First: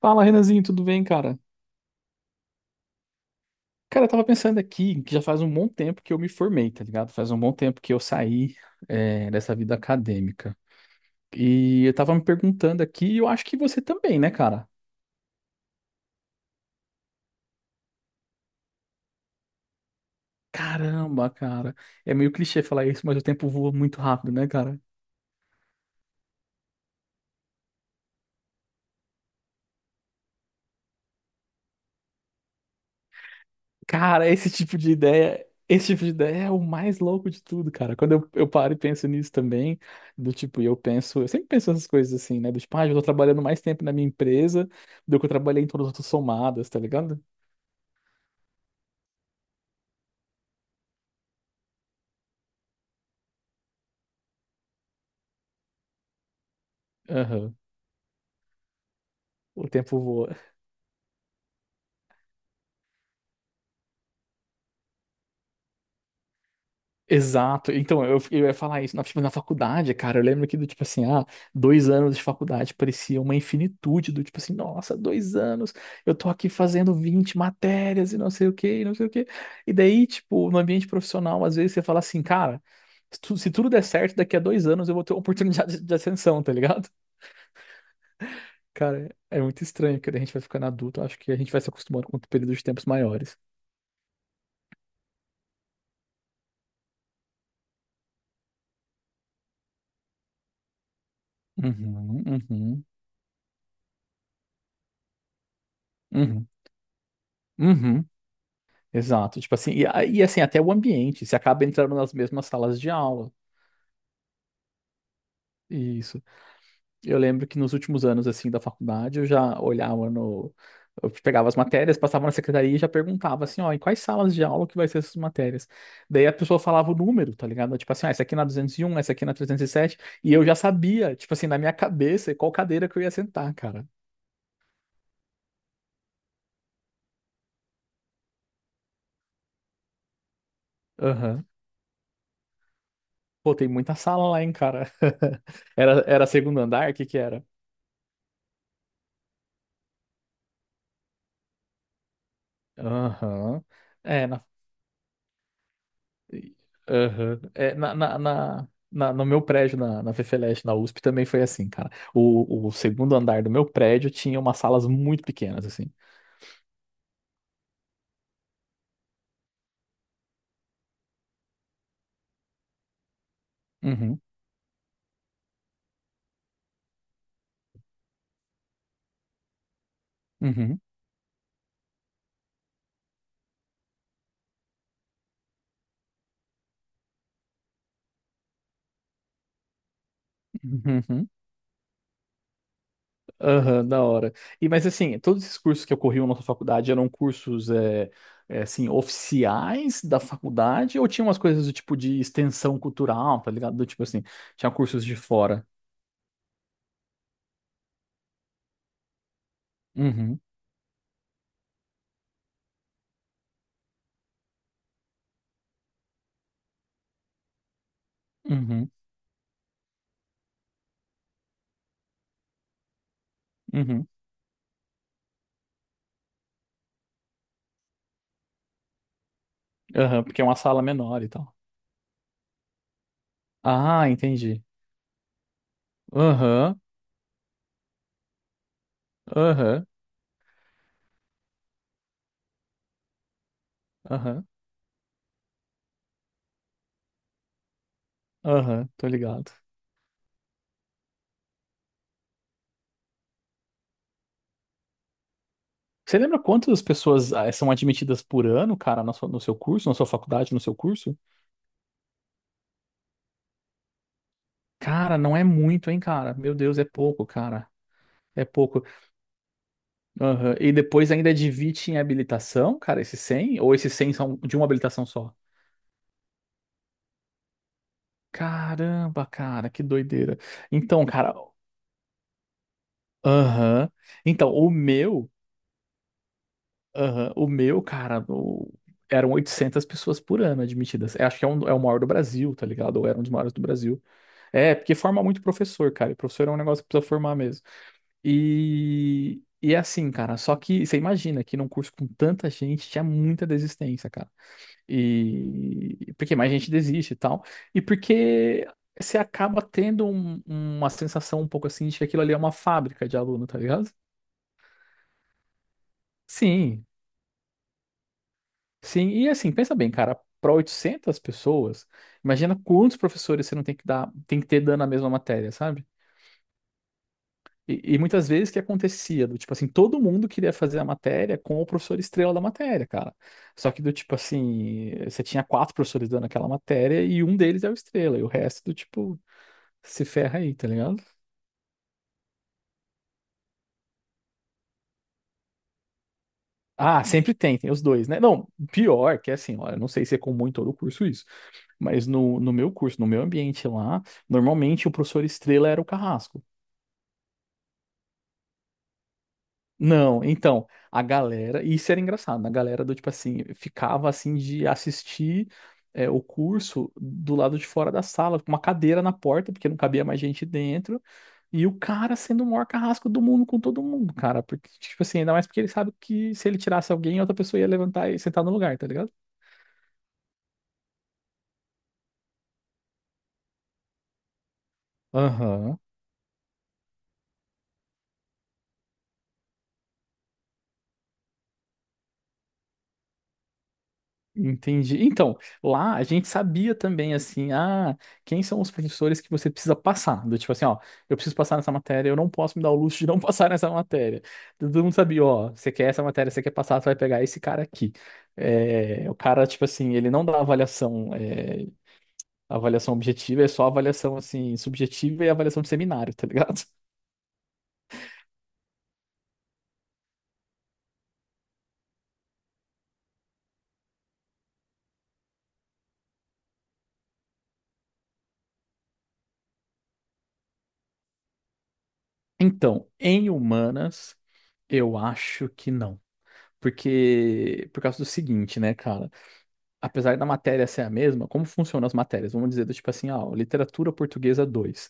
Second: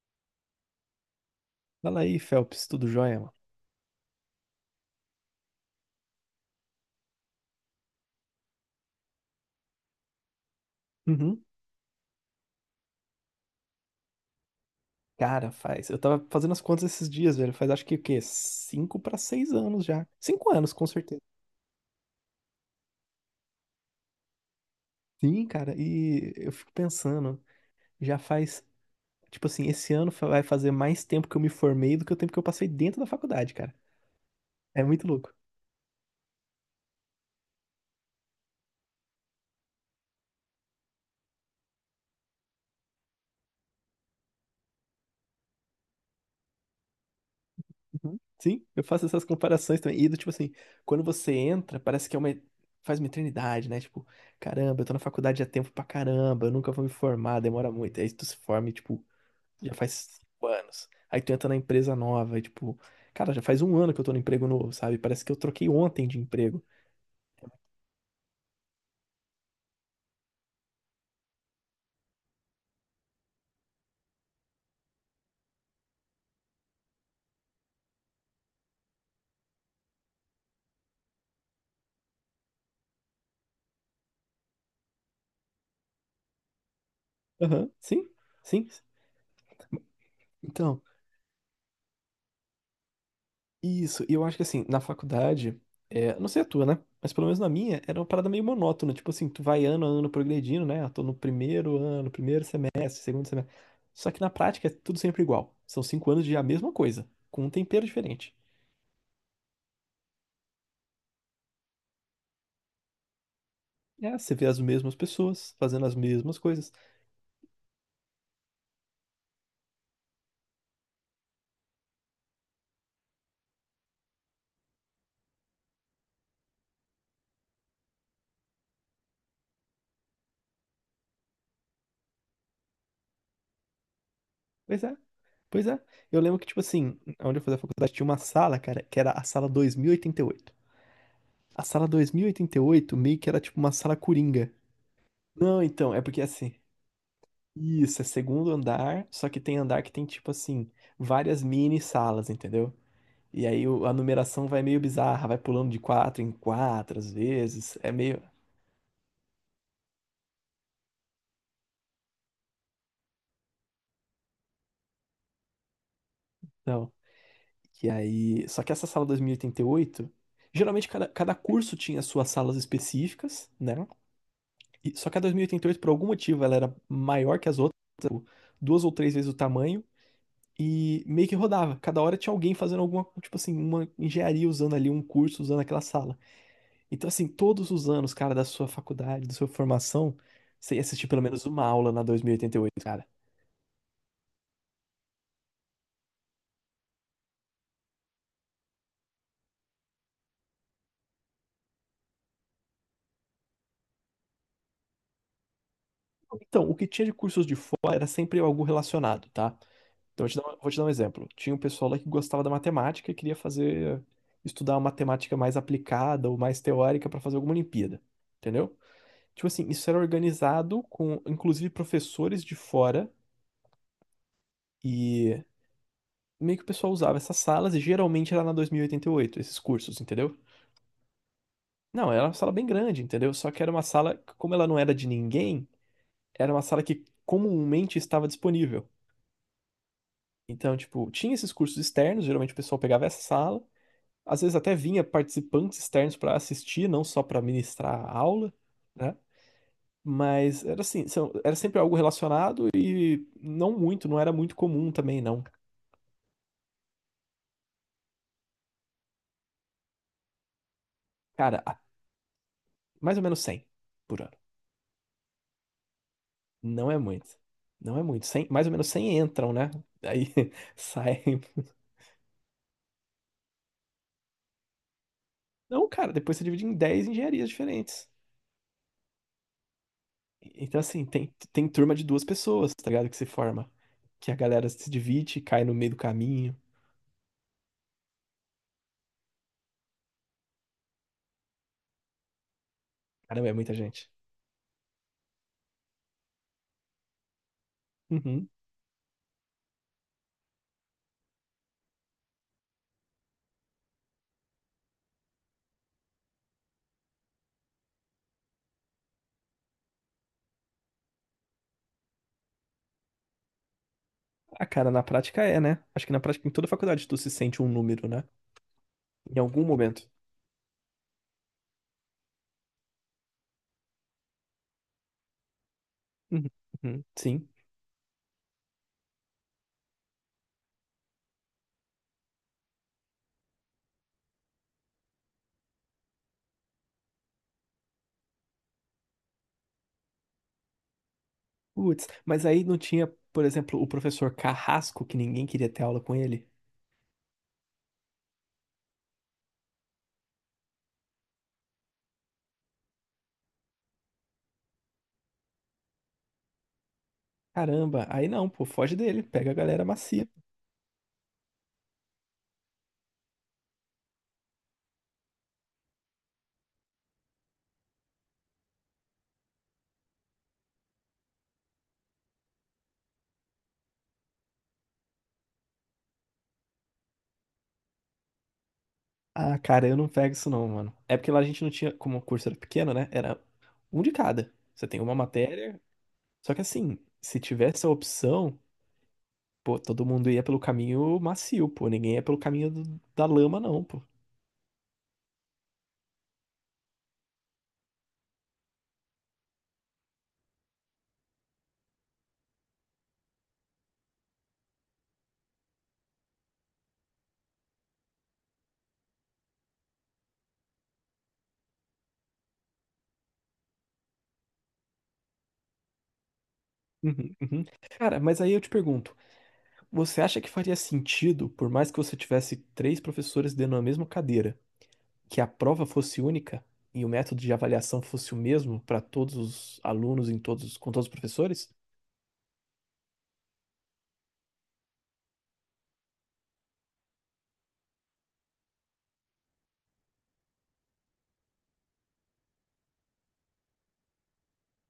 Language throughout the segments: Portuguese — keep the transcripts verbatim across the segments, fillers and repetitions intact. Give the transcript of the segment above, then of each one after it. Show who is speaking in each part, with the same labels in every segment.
Speaker 1: Fala, Renanzinho, tudo bem, cara?
Speaker 2: Fala aí, Phelps, tudo jóia, mano?
Speaker 1: Cara, eu tava pensando aqui que já faz um bom tempo que eu me formei, tá ligado? Faz um bom tempo que eu saí, é, dessa vida acadêmica.
Speaker 2: Uhum.
Speaker 1: E eu tava me perguntando aqui, e eu acho que você também, né, cara?
Speaker 2: Cara, faz. Eu tava fazendo as contas esses dias, velho. Faz acho que o quê? Cinco pra seis anos já. Cinco anos, com certeza.
Speaker 1: Caramba, cara. É meio clichê falar isso, mas o tempo voa muito rápido, né, cara?
Speaker 2: Sim, cara, e eu fico pensando, já faz. Tipo assim, esse ano fa- vai fazer mais tempo que eu me formei do que o tempo que eu passei dentro da faculdade, cara.
Speaker 1: Cara, esse tipo
Speaker 2: É
Speaker 1: de
Speaker 2: muito louco.
Speaker 1: ideia, esse tipo de ideia é o mais louco de tudo, cara. Quando eu, eu paro e penso nisso também, do tipo, e eu penso, eu sempre penso essas coisas assim, né? Do tipo, ah, eu tô trabalhando mais tempo na minha empresa do que eu trabalhei em todas as outras somadas, tá ligado?
Speaker 2: Uhum. Sim, eu faço essas comparações também. E do tipo assim, quando você entra, parece que é uma. Faz uma eternidade, né? Tipo, caramba, eu tô na faculdade há tempo pra caramba, eu nunca vou me formar,
Speaker 1: Aham.
Speaker 2: demora muito. Aí tu se forma e, tipo,
Speaker 1: O
Speaker 2: já faz
Speaker 1: tempo voa.
Speaker 2: cinco anos. Aí tu entra na empresa nova e, tipo, cara, já faz um ano que eu tô no emprego novo, sabe? Parece que eu troquei ontem de emprego.
Speaker 1: Exato. Então, eu, eu ia falar isso. Na, tipo, na faculdade, cara, eu lembro que do tipo assim, ah, dois anos de faculdade parecia uma infinitude, do tipo assim, nossa, dois anos, eu tô aqui fazendo vinte matérias e não sei o quê, e não sei o quê. E daí, tipo, no ambiente profissional, às vezes você fala assim, cara, se, tu- se tudo der certo, daqui a dois anos eu vou ter uma oportunidade de, de ascensão, tá ligado?
Speaker 2: Aham, sim, sim.
Speaker 1: Cara, é muito estranho, que daí a gente vai ficando
Speaker 2: Então,
Speaker 1: adulto, eu acho que a gente vai se acostumando com períodos de tempos maiores.
Speaker 2: isso. E eu acho que, assim, na faculdade, é, não sei a tua, né? Mas pelo menos na minha, era uma parada meio monótona. Tipo assim, tu vai ano a ano progredindo, né? Eu tô no primeiro ano,
Speaker 1: Uhum,
Speaker 2: primeiro
Speaker 1: uhum,
Speaker 2: semestre, segundo semestre. Só que na prática é tudo sempre igual. São cinco anos de a
Speaker 1: uhum,
Speaker 2: mesma coisa, com um tempero
Speaker 1: uhum.
Speaker 2: diferente.
Speaker 1: Exato, tipo assim, e, a- e assim, até o ambiente, você acaba entrando nas mesmas salas de aula.
Speaker 2: É, você vê as mesmas pessoas fazendo as
Speaker 1: Isso.
Speaker 2: mesmas coisas.
Speaker 1: Eu lembro que nos últimos anos, assim, da faculdade, eu já olhava no. Eu pegava as matérias, passava na secretaria e já perguntava assim, ó, em quais salas de aula que vai ser essas matérias? Daí a pessoa falava o número, tá ligado? Tipo assim, ah, essa aqui na duzentos e um, essa aqui na trezentos e sete, e sete, e eu já sabia, tipo assim, na minha cabeça, qual cadeira que eu ia sentar, cara.
Speaker 2: Pois é. Pois é, eu lembro que, tipo assim, onde eu fazia faculdade tinha uma sala, cara, que era a sala dois mil e e oitenta e oito.
Speaker 1: Aham.
Speaker 2: A sala dois mil e e oitenta e oito meio que era
Speaker 1: Pô,
Speaker 2: tipo
Speaker 1: tem
Speaker 2: uma
Speaker 1: muita
Speaker 2: sala
Speaker 1: sala lá, hein,
Speaker 2: coringa.
Speaker 1: cara.
Speaker 2: Não, então, é
Speaker 1: Era,
Speaker 2: porque
Speaker 1: era
Speaker 2: assim,
Speaker 1: segundo andar, o que que era?
Speaker 2: isso, é segundo andar, só que tem andar que tem, tipo assim, várias mini salas, entendeu? E
Speaker 1: Aham.
Speaker 2: aí o- a
Speaker 1: É, na
Speaker 2: numeração vai meio bizarra, vai pulando de quatro em quatro às
Speaker 1: Aham. É,
Speaker 2: vezes, é
Speaker 1: na, na,
Speaker 2: meio.
Speaker 1: na, na- no meu prédio, na, na FFLeste, na USP, também foi assim, cara. O, o segundo andar do meu prédio tinha umas salas muito pequenas, assim.
Speaker 2: Não. E aí, só que essa sala dois mil e e oitenta e oito geralmente cada, cada curso tinha suas salas específicas, né?
Speaker 1: Uhum,
Speaker 2: E- Só que a dois mil e oitenta e oito, por algum motivo, ela era maior que as outras, tipo, duas ou três vezes o tamanho,
Speaker 1: uhum,
Speaker 2: e meio que rodava. Cada hora tinha alguém fazendo alguma, tipo assim, uma engenharia usando ali, um curso usando aquela sala. Então, assim, todos os anos, cara, da sua faculdade, da sua formação, você ia
Speaker 1: uhum,
Speaker 2: assistir pelo
Speaker 1: uhum,
Speaker 2: menos uma aula na dois mil e oitenta e oito, cara.
Speaker 1: aham, da hora. E, mas assim, todos esses cursos que ocorriam na sua faculdade eram cursos, é, é, assim, oficiais da faculdade, ou tinha umas coisas do tipo de extensão cultural, tá ligado? Do tipo assim, tinha cursos de fora.
Speaker 2: Então, o que tinha de cursos de fora era sempre algo relacionado, tá? Então, eu te
Speaker 1: Uhum,
Speaker 2: dar um- vou te dar um exemplo. Tinha um pessoal lá que gostava da matemática e queria fazer, estudar uma matemática mais aplicada ou mais teórica para fazer alguma Olimpíada. Entendeu?
Speaker 1: uhum,
Speaker 2: Tipo assim, isso era organizado com, inclusive, professores de fora
Speaker 1: uhum,
Speaker 2: e meio que o pessoal usava essas salas e geralmente era na dois mil e e oitenta e oito esses cursos,
Speaker 1: aham,
Speaker 2: entendeu?
Speaker 1: porque é uma sala menor e tal.
Speaker 2: Não, era uma sala bem grande, entendeu? Só que era uma
Speaker 1: Ah,
Speaker 2: sala, que, como
Speaker 1: entendi.
Speaker 2: ela não era de ninguém, era uma
Speaker 1: Aham,
Speaker 2: sala que comumente estava disponível.
Speaker 1: aham,
Speaker 2: Então, tipo, tinha esses cursos externos, geralmente o pessoal pegava essa sala, às
Speaker 1: aham,
Speaker 2: vezes até vinha participantes externos para assistir, não só para ministrar a aula,
Speaker 1: aham, tô
Speaker 2: né?
Speaker 1: ligado.
Speaker 2: Mas era assim, são- era sempre algo relacionado e não muito, não era muito comum também, não.
Speaker 1: Você lembra quantas pessoas ah, são admitidas por ano, cara, na sua- no seu curso, na sua faculdade, no seu curso?
Speaker 2: Cara, a- mais ou menos cem por ano.
Speaker 1: Cara, não é muito, hein, cara? Meu Deus, é
Speaker 2: Não é muito.
Speaker 1: pouco, cara.
Speaker 2: Não é muito.
Speaker 1: É
Speaker 2: Cem, mais ou
Speaker 1: pouco.
Speaker 2: menos cem entram, né? Aí
Speaker 1: Aham. E depois ainda
Speaker 2: saem.
Speaker 1: divide em habilitação, cara, esses cem, ou esses cem são de uma habilitação só?
Speaker 2: Não, cara, depois você divide em dez engenharias diferentes.
Speaker 1: Caramba, cara, que doideira.
Speaker 2: Então, assim,
Speaker 1: Então,
Speaker 2: tem,
Speaker 1: cara,
Speaker 2: tem turma de duas pessoas, tá ligado? Que se forma.
Speaker 1: aham.
Speaker 2: Que a
Speaker 1: Então,
Speaker 2: galera
Speaker 1: o
Speaker 2: se
Speaker 1: meu.
Speaker 2: divide, cai no meio do caminho.
Speaker 1: Aham. O meu, cara, o- eram oitocentas pessoas por ano admitidas. Eu acho que é, um, é o maior do Brasil, tá ligado? Ou era um dos
Speaker 2: Caramba, é
Speaker 1: maiores do
Speaker 2: muita
Speaker 1: Brasil.
Speaker 2: gente.
Speaker 1: É, porque forma muito professor, cara. E professor é um negócio que precisa formar mesmo.
Speaker 2: Uhum.
Speaker 1: E, e é assim, cara. Só que você imagina que num curso com tanta gente tinha muita desistência, cara. E porque mais gente desiste e tal. E porque você acaba tendo um- uma sensação um pouco assim de que aquilo ali é uma fábrica de aluno, tá ligado?
Speaker 2: Ah, cara, na prática é, né? Acho que na prática em toda
Speaker 1: Sim.
Speaker 2: faculdade tu se sente um número, né?
Speaker 1: Sim, e
Speaker 2: Em
Speaker 1: assim,
Speaker 2: algum
Speaker 1: pensa bem,
Speaker 2: momento.
Speaker 1: cara, para oitocentas pessoas, imagina quantos professores você não tem que dar, tem que ter dando a mesma matéria, sabe?
Speaker 2: Uhum. Uhum. Sim.
Speaker 1: E, e muitas vezes o que acontecia, do tipo assim, todo mundo queria fazer a matéria com o professor estrela da matéria, cara. Só que do tipo assim, você tinha quatro professores dando aquela matéria e um deles é o estrela, e o resto do tipo se ferra aí, tá ligado?
Speaker 2: Putz, mas aí não tinha, por exemplo, o professor Carrasco, que ninguém queria ter aula com ele?
Speaker 1: Ah, sempre tem, tem os dois, né? Não, pior que é assim, olha, não sei se é comum em todo o curso isso, mas no, no meu curso, no meu ambiente lá, normalmente o professor estrela era o carrasco.
Speaker 2: Caramba, aí não, pô, foge dele, pega a galera
Speaker 1: Não,
Speaker 2: macia.
Speaker 1: então, a galera, e isso era engraçado, né? A galera do tipo assim, ficava assim de assistir é, o curso do lado de fora da sala, com uma cadeira na porta, porque não cabia mais gente dentro, e o cara sendo o maior carrasco do mundo com todo mundo, cara, porque, tipo assim, ainda mais porque ele sabe que se ele tirasse alguém, outra pessoa ia levantar e sentar no lugar, tá ligado?
Speaker 2: Ah, cara, eu não pego isso não, mano. É porque lá a gente não tinha, como o curso era pequeno, né? Era um de cada. Você tem uma
Speaker 1: Aham.
Speaker 2: matéria. Só que assim, se tivesse a opção, pô, todo mundo ia pelo caminho macio, pô. Ninguém ia pelo caminho do- da lama, não, pô.
Speaker 1: Entendi. Então, lá a gente sabia também, assim, ah, quem são os professores que você precisa passar? Do tipo assim, ó, eu preciso passar nessa matéria, eu não posso me dar o luxo de não passar nessa matéria. Todo mundo sabia, ó, você quer essa matéria, você quer passar, você vai pegar esse cara aqui. É, o cara, tipo assim, ele não dá avaliação, é, avaliação objetiva, é só avaliação, assim, subjetiva e avaliação de seminário, tá ligado?
Speaker 2: Uhum, uhum. Cara, mas aí eu te pergunto, você acha que faria sentido, por mais que você tivesse três professores dentro da mesma cadeira? Que a prova fosse única e o método de avaliação fosse o mesmo para todos os alunos em todos, com todos os professores?
Speaker 1: Então, em humanas, eu acho que não. Porque, por causa do seguinte, né, cara? Apesar da matéria ser a mesma, como funcionam as matérias? Vamos dizer, do tipo assim, ah, literatura portuguesa dois,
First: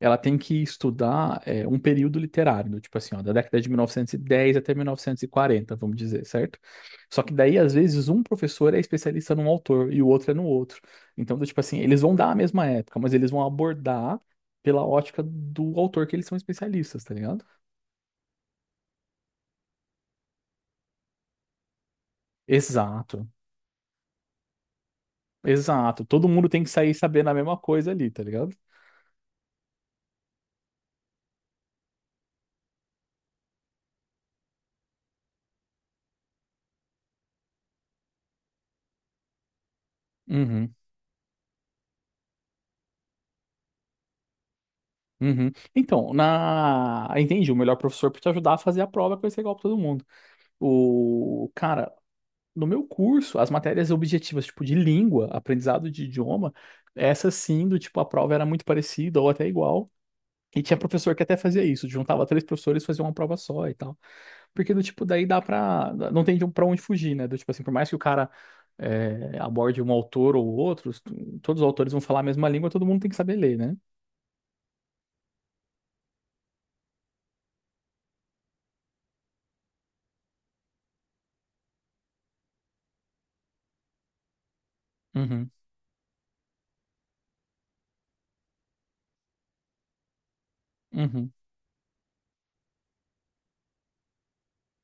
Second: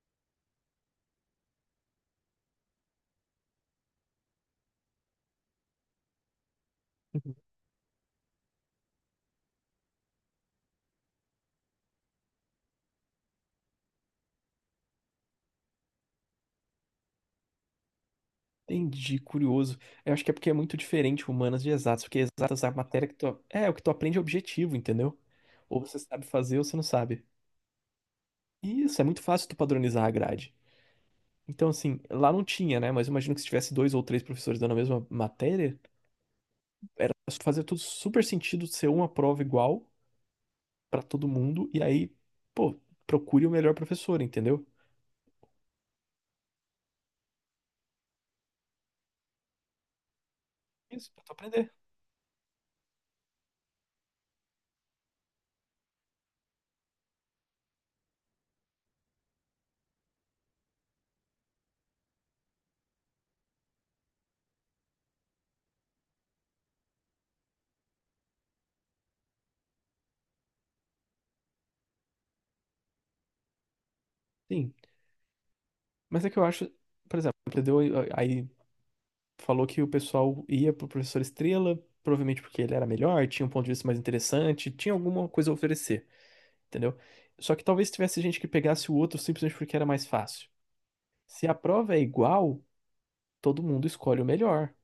Speaker 1: ela tem que estudar é, um período literário, do tipo assim, ó, da década de mil novecentos e dez até mil novecentos e quarenta, vamos dizer, certo? Só que
Speaker 2: Uhum.
Speaker 1: daí, às vezes, um professor é especialista num autor e o outro é no outro. Então, do tipo assim, eles vão dar a mesma época, mas eles vão abordar pela ótica do autor que eles são especialistas, tá ligado?
Speaker 2: Entendi, curioso. Eu acho que é porque é muito diferente humanas de exatas, porque exatas é a matéria que
Speaker 1: Exato,
Speaker 2: tu, é, o que tu aprende é objetivo, entendeu? Ou você
Speaker 1: exato.
Speaker 2: sabe
Speaker 1: Todo mundo
Speaker 2: fazer ou
Speaker 1: tem que
Speaker 2: você não
Speaker 1: sair
Speaker 2: sabe.
Speaker 1: sabendo a mesma coisa ali, tá ligado?
Speaker 2: E isso, é muito fácil tu padronizar a grade. Então, assim, lá não tinha, né? Mas eu imagino que se tivesse dois ou três professores dando a mesma matéria, fazia tudo super sentido ser uma prova igual
Speaker 1: Uhum.
Speaker 2: pra todo mundo, e aí, pô, procure o melhor professor, entendeu?
Speaker 1: Uhum. Então, na... entendi, o melhor professor para te ajudar a fazer a prova é conhecer igual para todo mundo.
Speaker 2: Isso, pra tu
Speaker 1: O
Speaker 2: aprender.
Speaker 1: cara, no meu curso, as matérias objetivas, tipo de língua, aprendizado de idioma, essa sim, do tipo, a prova era muito parecida ou até igual. E tinha professor que até fazia isso, juntava três professores e fazia uma prova só e tal. Porque do tipo, daí dá pra. Não tem de um- pra onde fugir, né? Do tipo assim, por mais que o cara é, aborde um autor ou outros, todos os autores vão falar a mesma língua, todo mundo tem que saber ler, né?
Speaker 2: Sim. Mas é que eu acho, por exemplo, aprendeu aí falou que o pessoal ia pro professor Estrela, provavelmente porque ele era melhor, tinha um ponto de vista mais interessante, tinha alguma coisa
Speaker 1: Uhum.
Speaker 2: a oferecer, entendeu? Só que talvez tivesse gente que pegasse o outro simplesmente porque era mais fácil.
Speaker 1: Uhum.
Speaker 2: Se a prova é igual, todo mundo escolhe o melhor,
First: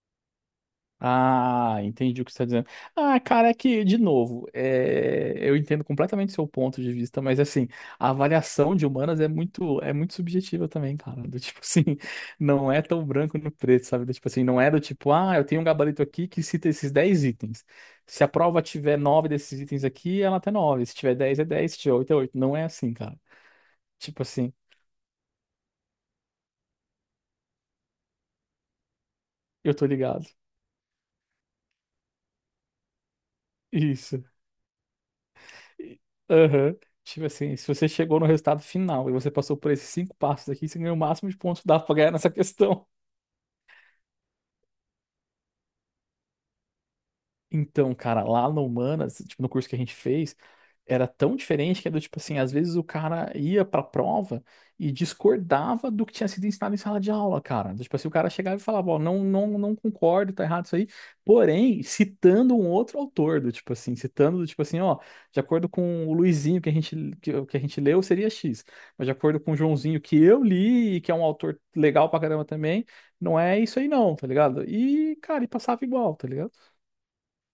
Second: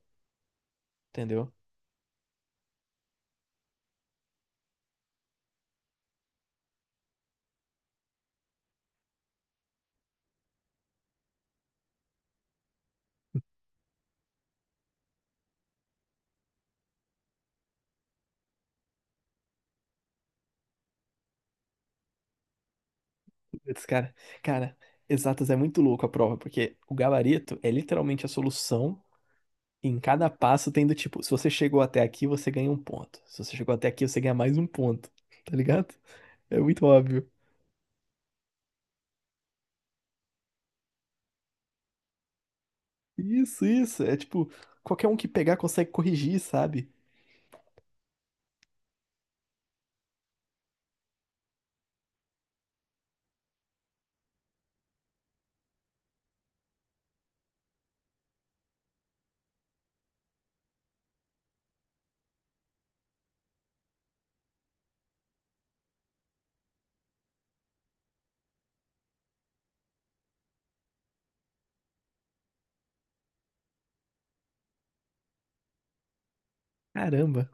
Speaker 2: entendeu?
Speaker 1: Ah, entendi o que você está dizendo. Ah, cara, é que, de novo, é, eu entendo completamente seu ponto de vista, mas assim, a avaliação de humanas é muito, é muito subjetiva também, cara. Do tipo assim, não é tão branco no preto, sabe? Do tipo assim, não é do tipo, ah, eu tenho um gabarito aqui que cita esses dez itens. Se a prova tiver nove desses itens aqui, ela até nove. Se tiver dez, é dez. Se tiver oito, é oito, não é assim, cara.
Speaker 2: Putz, cara,
Speaker 1: Tipo assim,
Speaker 2: cara, exatas é muito louco a prova, porque o gabarito é literalmente a solução.
Speaker 1: eu tô
Speaker 2: Em
Speaker 1: ligado.
Speaker 2: cada passo tem do tipo, se você chegou até aqui, você ganha um ponto. Se você chegou até aqui, você
Speaker 1: Isso.
Speaker 2: ganha mais um ponto. Tá ligado? É
Speaker 1: Aham.
Speaker 2: muito
Speaker 1: Tipo
Speaker 2: óbvio.
Speaker 1: assim, se você chegou no resultado final e você passou por esses cinco passos aqui, você ganhou o máximo de pontos que dá pra ganhar nessa questão.
Speaker 2: Isso, isso. É tipo, qualquer um que pegar consegue corrigir, sabe?
Speaker 1: Então, cara, lá no Humanas, tipo, no curso que a gente fez, era tão diferente que era do tipo assim, às vezes o cara ia pra prova e discordava do que tinha sido ensinado em sala de aula, cara. Tipo assim, o cara chegava e falava, ó, não, não, não concordo, tá errado isso aí, porém, citando um outro autor, do tipo assim, citando do tipo assim, ó, de acordo com o Luizinho que a gente, que, que a gente leu, seria X, mas de acordo com o Joãozinho que eu li e que é um autor legal pra caramba também, não é isso aí não, tá ligado? E, cara, e passava igual, tá ligado?
Speaker 2: Caramba.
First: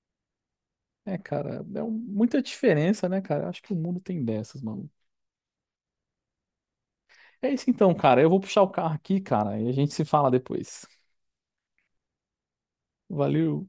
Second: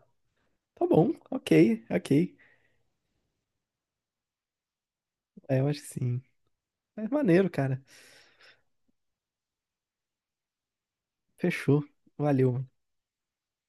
Speaker 2: Tá bom,
Speaker 1: É, cara, é
Speaker 2: ok,
Speaker 1: um-
Speaker 2: ok.
Speaker 1: muita diferença, né, cara? Eu acho que o mundo tem dessas, mano.
Speaker 2: É, eu acho que sim. É maneiro,
Speaker 1: É isso
Speaker 2: cara.
Speaker 1: então, cara. Eu vou puxar o carro aqui, cara, e a gente se fala depois.
Speaker 2: Fechou. Valeu, mano.
Speaker 1: Valeu.